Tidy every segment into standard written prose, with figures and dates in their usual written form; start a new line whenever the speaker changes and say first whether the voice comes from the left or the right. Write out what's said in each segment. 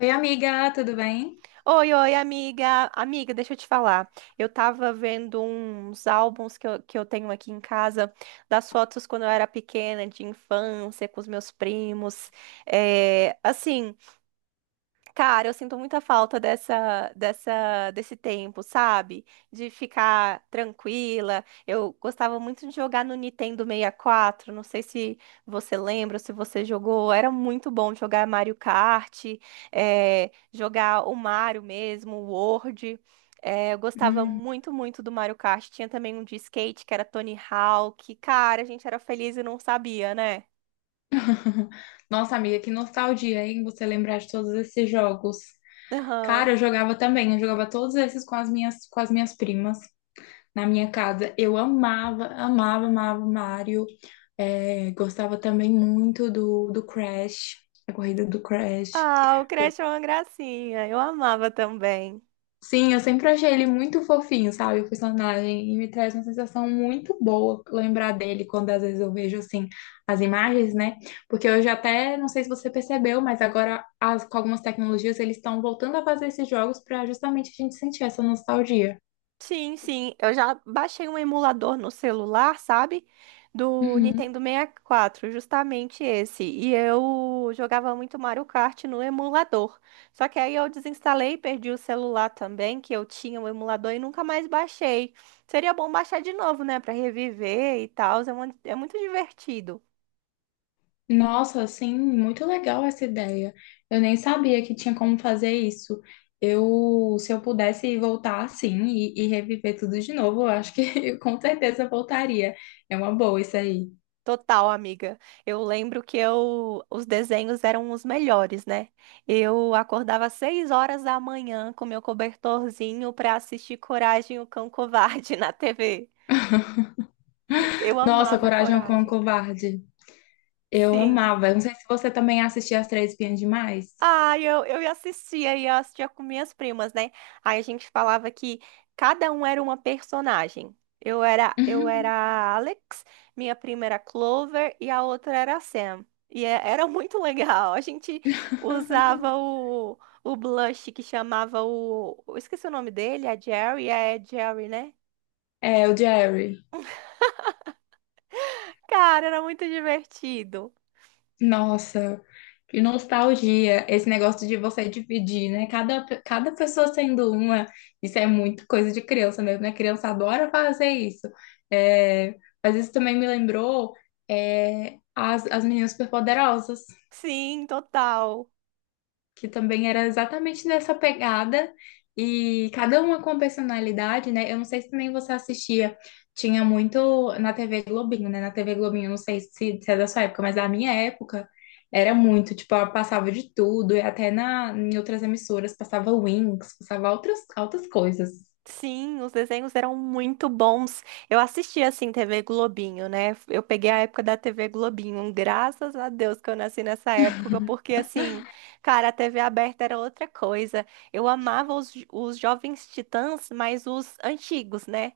left: Oi, amiga, tudo bem?
right: Oi, oi, amiga. Amiga, deixa eu te falar. Eu tava vendo uns álbuns que eu tenho aqui em casa, das fotos quando eu era pequena, de infância, com os meus primos. É, assim. Cara, eu sinto muita falta desse tempo, sabe? De ficar tranquila. Eu gostava muito de jogar no Nintendo 64. Não sei se você lembra, se você jogou. Era muito bom jogar Mario Kart, jogar o Mario mesmo, o World. Eu gostava
left: Hum.
right: muito, muito do Mario Kart. Tinha também um de skate que era Tony Hawk. Cara, a gente era feliz e não sabia, né?
left: Nossa, amiga, que nostalgia, hein? Você lembrar de todos esses jogos.
right: Aham.
left: Cara, eu jogava também, eu jogava todos esses com as minhas primas na minha casa. Eu amava, amava, amava Mario. É, gostava também muito do Crash, a corrida do Crash.
right: Ah, o Crash é uma gracinha. Eu amava também.
left: Sim, eu sempre achei ele muito fofinho, sabe, o personagem, e me traz uma sensação muito boa lembrar dele quando às vezes eu vejo, assim, as imagens, né? Porque hoje até, não sei se você percebeu, mas agora as, com algumas tecnologias eles estão voltando a fazer esses jogos para justamente a gente sentir essa nostalgia.
right: Sim, sim. Eu já baixei um emulador no celular, sabe? Do
left: Uhum.
right: Nintendo 64, justamente esse. E eu jogava muito Mario Kart no emulador. Só que aí eu desinstalei, perdi o celular também, que eu tinha o emulador e nunca mais baixei. Seria bom baixar de novo, né? Pra reviver e tal. É, é muito divertido.
left: Nossa, sim, muito legal essa ideia. Eu nem sabia que tinha como fazer isso. Eu, se eu pudesse voltar assim e reviver tudo de novo, eu acho que eu com certeza voltaria. É uma boa isso aí.
right: Total, amiga. Eu lembro que eu, os desenhos eram os melhores, né? Eu acordava às 6 horas da manhã com meu cobertorzinho para assistir Coragem, o Cão Covarde na TV. Eu
left: Nossa,
right: amava o
left: Coragem com o
right: Coragem.
left: Covarde. Eu
right: Sim.
left: amava. Eu não sei se você também assistia As Três Espiãs Demais.
right: Ah, eu ia assistia e eu assistia com minhas primas, né? Aí a gente falava que cada um era uma personagem. Eu era a Alex, minha prima era a Clover e a outra era a Sam. E era muito legal. A gente usava o blush que chamava o. Eu esqueci o nome dele, é Jerry, né?
left: É, o Jerry.
right: Cara, era muito divertido.
left: Nossa, que nostalgia esse negócio de você dividir, né? Cada, cada pessoa sendo uma, isso é muito coisa de criança mesmo, né? Criança adora fazer isso. É, mas isso também me lembrou, as meninas superpoderosas
right: Sim, total.
left: que também era exatamente nessa pegada, e cada uma com personalidade, né? Eu não sei se também você assistia, tinha muito na TV Globinho, né? Na TV Globinho, eu não sei se, se é da sua época, mas da minha época era muito, tipo, ela passava de tudo, e até na, em outras emissoras passava Wings, passava outras, outras coisas.
right: Sim, os desenhos eram muito bons. Eu assistia assim TV Globinho, né? Eu peguei a época da TV Globinho. Graças a Deus que eu nasci nessa época, porque assim, cara, a TV aberta era outra coisa. Eu amava os Jovens Titãs, mas os antigos, né?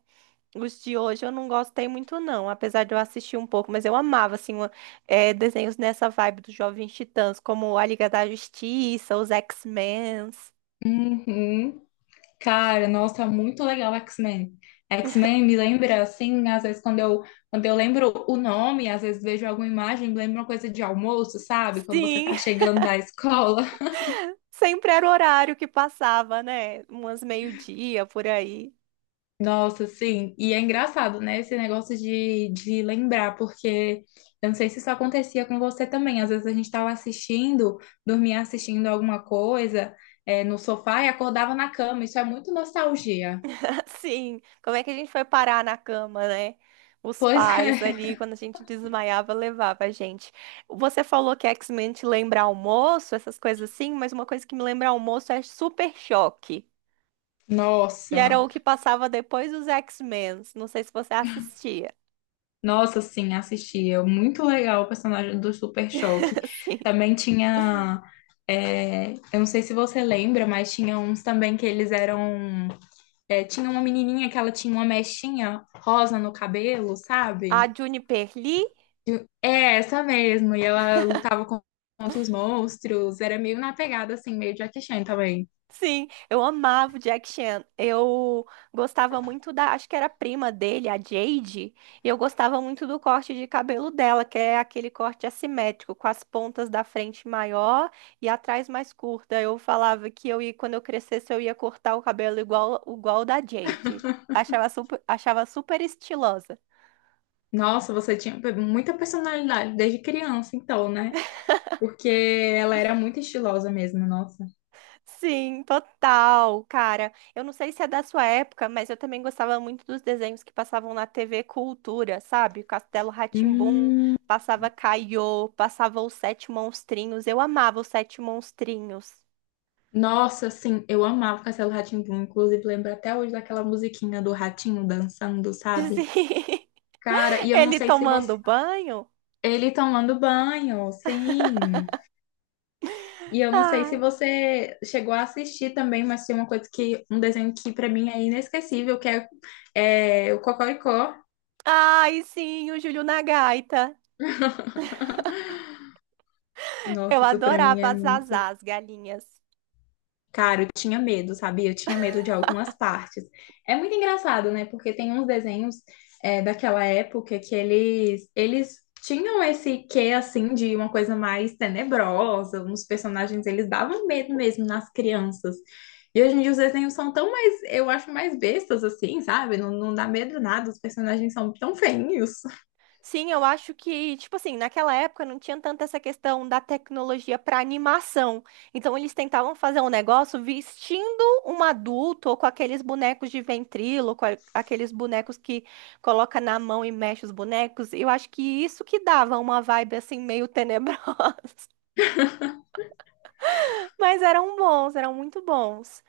right: Os de hoje eu não gostei muito, não, apesar de eu assistir um pouco, mas eu amava, assim, desenhos nessa vibe dos Jovens Titãs, como a Liga da Justiça, os X-Men.
left: Uhum. Cara, nossa, muito legal X-Men. X-Men me lembra, assim, às vezes quando eu lembro o nome, às vezes vejo alguma imagem, me lembra uma coisa de almoço, sabe? Quando você
right: Sim,
left: tá chegando da escola.
right: sempre era o horário que passava, né? Umas meio-dia por aí.
left: Nossa, sim. E é engraçado, né? Esse negócio de lembrar, porque eu não sei se isso acontecia com você também. Às vezes a gente tava assistindo, dormia assistindo alguma coisa, no sofá e acordava na cama. Isso é muito nostalgia.
right: Assim, como é que a gente foi parar na cama, né? Os
left: Pois
right: pais
left: é.
right: ali, quando a gente desmaiava, levava a gente. Você falou que X-Men te lembra almoço, essas coisas assim, mas uma coisa que me lembra almoço é Super Choque. E era o
left: Nossa.
right: que passava depois dos X-Men. Não sei se você assistia.
left: Nossa, sim, assistia, muito legal o personagem do Super Choque.
right: Sim.
left: Também tinha. É, eu não sei se você lembra, mas tinha uns também que eles eram. É, tinha uma menininha que ela tinha uma mechinha rosa no cabelo,
right: A
left: sabe?
right: Juniper Lee.
left: É, essa mesmo. E ela lutava contra os monstros. Era meio na pegada, assim, meio Jackie Chan também.
right: Sim, eu amava o Jack Chan. Eu gostava muito da, acho que era a prima dele, a Jade, e eu gostava muito do corte de cabelo dela, que é aquele corte assimétrico, com as pontas da frente maior e atrás mais curta. Eu falava que eu ia, quando eu crescesse, eu ia cortar o cabelo igual, igual o da Jade. Achava super estilosa.
left: Nossa, você tinha muita personalidade desde criança, então, né? Porque ela era muito estilosa mesmo, nossa.
right: Sim, total, cara. Eu não sei se é da sua época, mas eu também gostava muito dos desenhos que passavam na TV Cultura, sabe? Castelo rá tim passava Caiô, passava Os Sete Monstrinhos. Eu amava Os Sete Monstrinhos.
left: Nossa, assim, eu amava Castelo rá tim Inclusive, lembro até hoje daquela musiquinha do ratinho dançando, sabe?
right: Sim.
left: Cara, e eu não
right: Ele
left: sei se você.
right: tomando banho?
left: Ele tomando banho, sim. E eu não sei se
right: Ah.
left: você chegou a assistir também, mas tem uma coisa que. Um desenho que pra mim é inesquecível, que é, é o Cocoricó.
right: Ai, sim, o Júlio na gaita. Eu
left: Nossa, isso pra mim
right: adorava
left: é
right: as as
left: muito.
right: as galinhas.
left: Cara, eu tinha medo, sabe? Eu tinha medo de algumas partes. É muito engraçado, né? Porque tem uns desenhos, daquela época, que eles tinham esse quê, assim, de uma coisa mais tenebrosa. Uns personagens, eles davam medo mesmo nas crianças. E hoje em dia os desenhos são tão mais, eu acho, mais bestas, assim, sabe? Não, não dá medo nada, os personagens são tão feinhos.
right: Sim, eu acho que, tipo assim, naquela época não tinha tanta essa questão da tecnologia para animação. Então eles tentavam fazer um negócio vestindo um adulto ou com aqueles bonecos de ventríloco, aqueles bonecos que coloca na mão e mexe os bonecos. Eu acho que isso que dava uma vibe assim meio tenebrosa, mas eram bons, eram muito bons.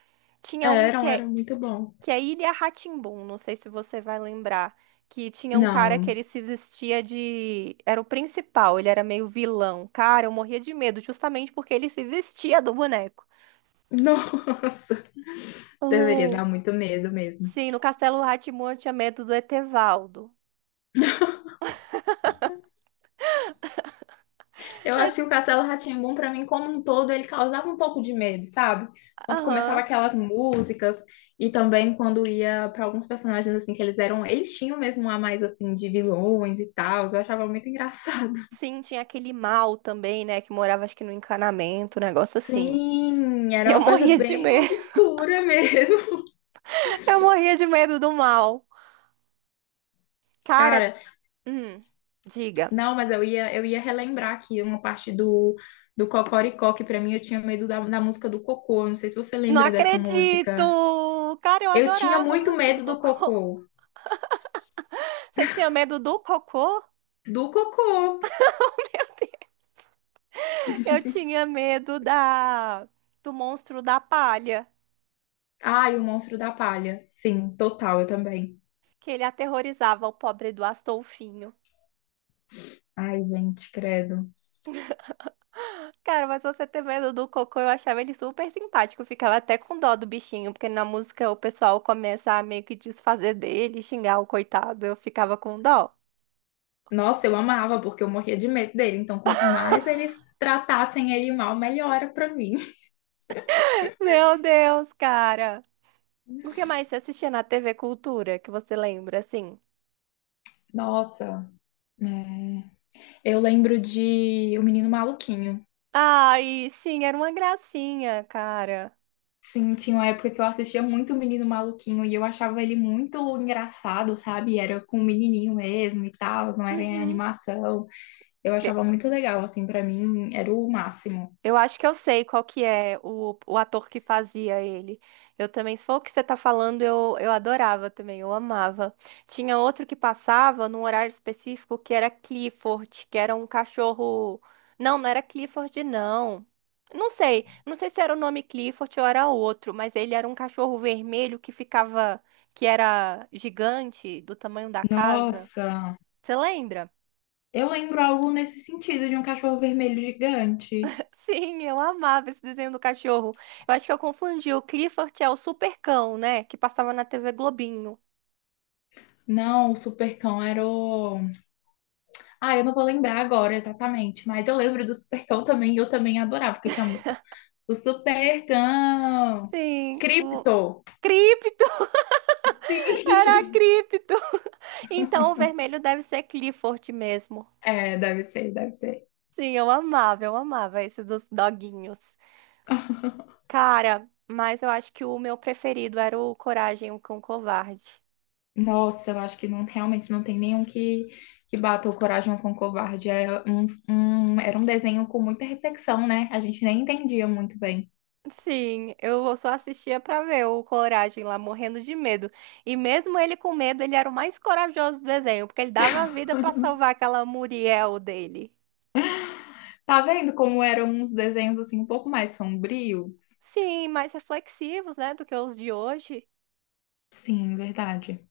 left: É,
right: Tinha um
left: eram, eram muito bons.
right: que é Ilha rá, não sei se você vai lembrar, que tinha um cara que
left: Não,
right: ele se vestia de... Era o principal, ele era meio vilão. Cara, eu morria de medo, justamente porque ele se vestia do boneco.
left: nossa, deveria
right: Oh,
left: dar muito medo mesmo.
right: sim, no Castelo rá tim eu tinha medo do Etevaldo.
left: Eu
right: É,
left: acho que o Castelo Rá-Tim-Bum, pra mim, como um todo, ele causava um pouco de medo, sabe? Quando começava
right: aham.
left: aquelas músicas e também quando ia pra alguns personagens assim que eles eram, eles tinham mesmo um a mais assim de vilões e tal, eu achava muito engraçado.
right: Sim, tinha aquele mal também, né, que morava acho que no encanamento, um negócio assim.
left: Sim, era
right: Eu
left: uma coisa
right: morria de
left: bem
right: medo,
left: obscura mesmo.
right: eu morria de medo do mal. Cara,
left: Cara,
right: hum, diga.
left: não, mas eu ia relembrar aqui uma parte do Cocoricó, que pra mim eu tinha medo da, da música do Cocô. Eu não sei se você
right: Não
left: lembra dessa
right: acredito!
left: música.
right: Cara, eu
left: Eu tinha
right: adorava a
left: muito
right: música do
left: medo do
right: Cocô.
left: Cocô.
right: Você tinha medo do Cocô?
left: Do Cocô.
right: Meu Deus. Eu tinha medo da do monstro da palha,
left: Ai, o Monstro da Palha. Sim, total, eu também.
right: que ele aterrorizava o pobre do Astolfinho.
left: Ai, gente, credo.
right: Cara, mas você ter medo do Cocô, eu achava ele super simpático. Eu ficava até com dó do bichinho, porque na música o pessoal começa a meio que desfazer dele, xingar o coitado. Eu ficava com dó.
left: Nossa, eu amava, porque eu morria de medo dele. Então, quanto mais eles tratassem ele mal, melhor era pra mim.
right: Meu Deus, cara. O que mais você assistia na TV Cultura que você lembra, assim?
left: Nossa, né? Eu lembro de O Menino Maluquinho.
right: Ai, sim, era uma gracinha, cara.
left: Sim, tinha uma época que eu assistia muito O Menino Maluquinho e eu achava ele muito engraçado, sabe? Era com o menininho mesmo e tal, não era em
right: Uhum.
left: animação. Eu
right: E-
left: achava muito legal, assim, pra mim era o máximo.
right: Eu acho que eu sei qual que é o ator que fazia ele. Eu também, se for o que você tá falando, eu adorava também, eu amava. Tinha outro que passava num horário específico que era Clifford, que era um cachorro. Não, não era Clifford, não. Não sei, não sei se era o nome Clifford ou era outro, mas ele era um cachorro vermelho que ficava, que era gigante, do tamanho da casa.
left: Nossa!
right: Você lembra?
left: Eu lembro algo nesse sentido de um cachorro vermelho gigante.
right: Sim, eu amava esse desenho do cachorro. Eu acho que eu confundi. O Clifford é o Supercão, né? Que passava na TV Globinho.
left: Não, o Supercão era o. Ah, eu não vou lembrar agora exatamente, mas eu lembro do Supercão também e eu também adorava, porque tinha a música. O Supercão!
right: Sim, o
left: Cripto!
right: Cripto!
left: Sim!
right: Era Cripto! Então o vermelho deve ser Clifford mesmo.
left: É, deve ser, deve ser.
right: Sim, eu amava esse dos doguinhos. Cara, mas eu acho que o meu preferido era o Coragem, o Cão Covarde.
left: Nossa, eu acho que não, realmente não tem nenhum que bata o Coragem com o Covarde. É um, era um desenho com muita reflexão, né? A gente nem entendia muito bem.
right: Sim, eu só assistia pra ver o Coragem lá morrendo de medo. E mesmo ele com medo, ele era o mais corajoso do desenho, porque ele dava a vida pra salvar aquela Muriel dele.
left: Tá vendo como eram uns desenhos assim um pouco mais sombrios?
right: Sim, mais reflexivos, né, do que os de hoje.
left: Sim, verdade.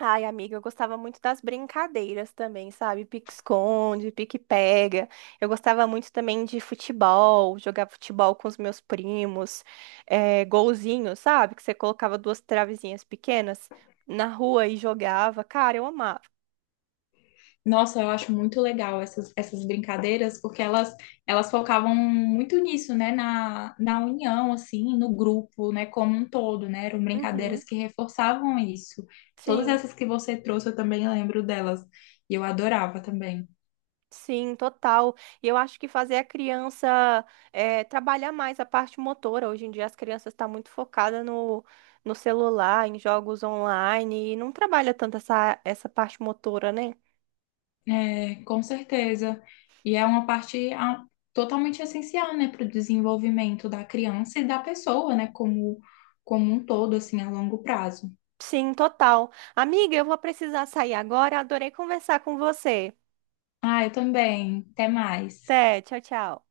right: Ai, amiga, eu gostava muito das brincadeiras também, sabe? Pique-esconde, pique-pega. Eu gostava muito também de futebol, jogar futebol com os meus primos, golzinho, sabe? Que você colocava duas travezinhas pequenas na rua e jogava. Cara, eu amava.
left: Nossa, eu acho muito legal essas, essas brincadeiras, porque elas focavam muito nisso, né? Na, na união, assim, no grupo, né? Como um todo, né? Eram brincadeiras
right: Uhum,
left: que reforçavam isso. Todas
right: sim,
left: essas que você trouxe, eu também lembro delas. E eu adorava também.
right: sim, total. E eu acho que fazer a criança trabalhar mais a parte motora. Hoje em dia as crianças estão muito focadas no celular, em jogos online, e não trabalha tanto essa parte motora, né?
left: É, com certeza. E é uma parte totalmente essencial, né, para o desenvolvimento da criança e da pessoa, né, como, como um todo, assim, a longo prazo.
right: Sim, total. Amiga, eu vou precisar sair agora. Adorei conversar com você.
left: Ah, eu também. Até mais.
right: Até, tchau, tchau.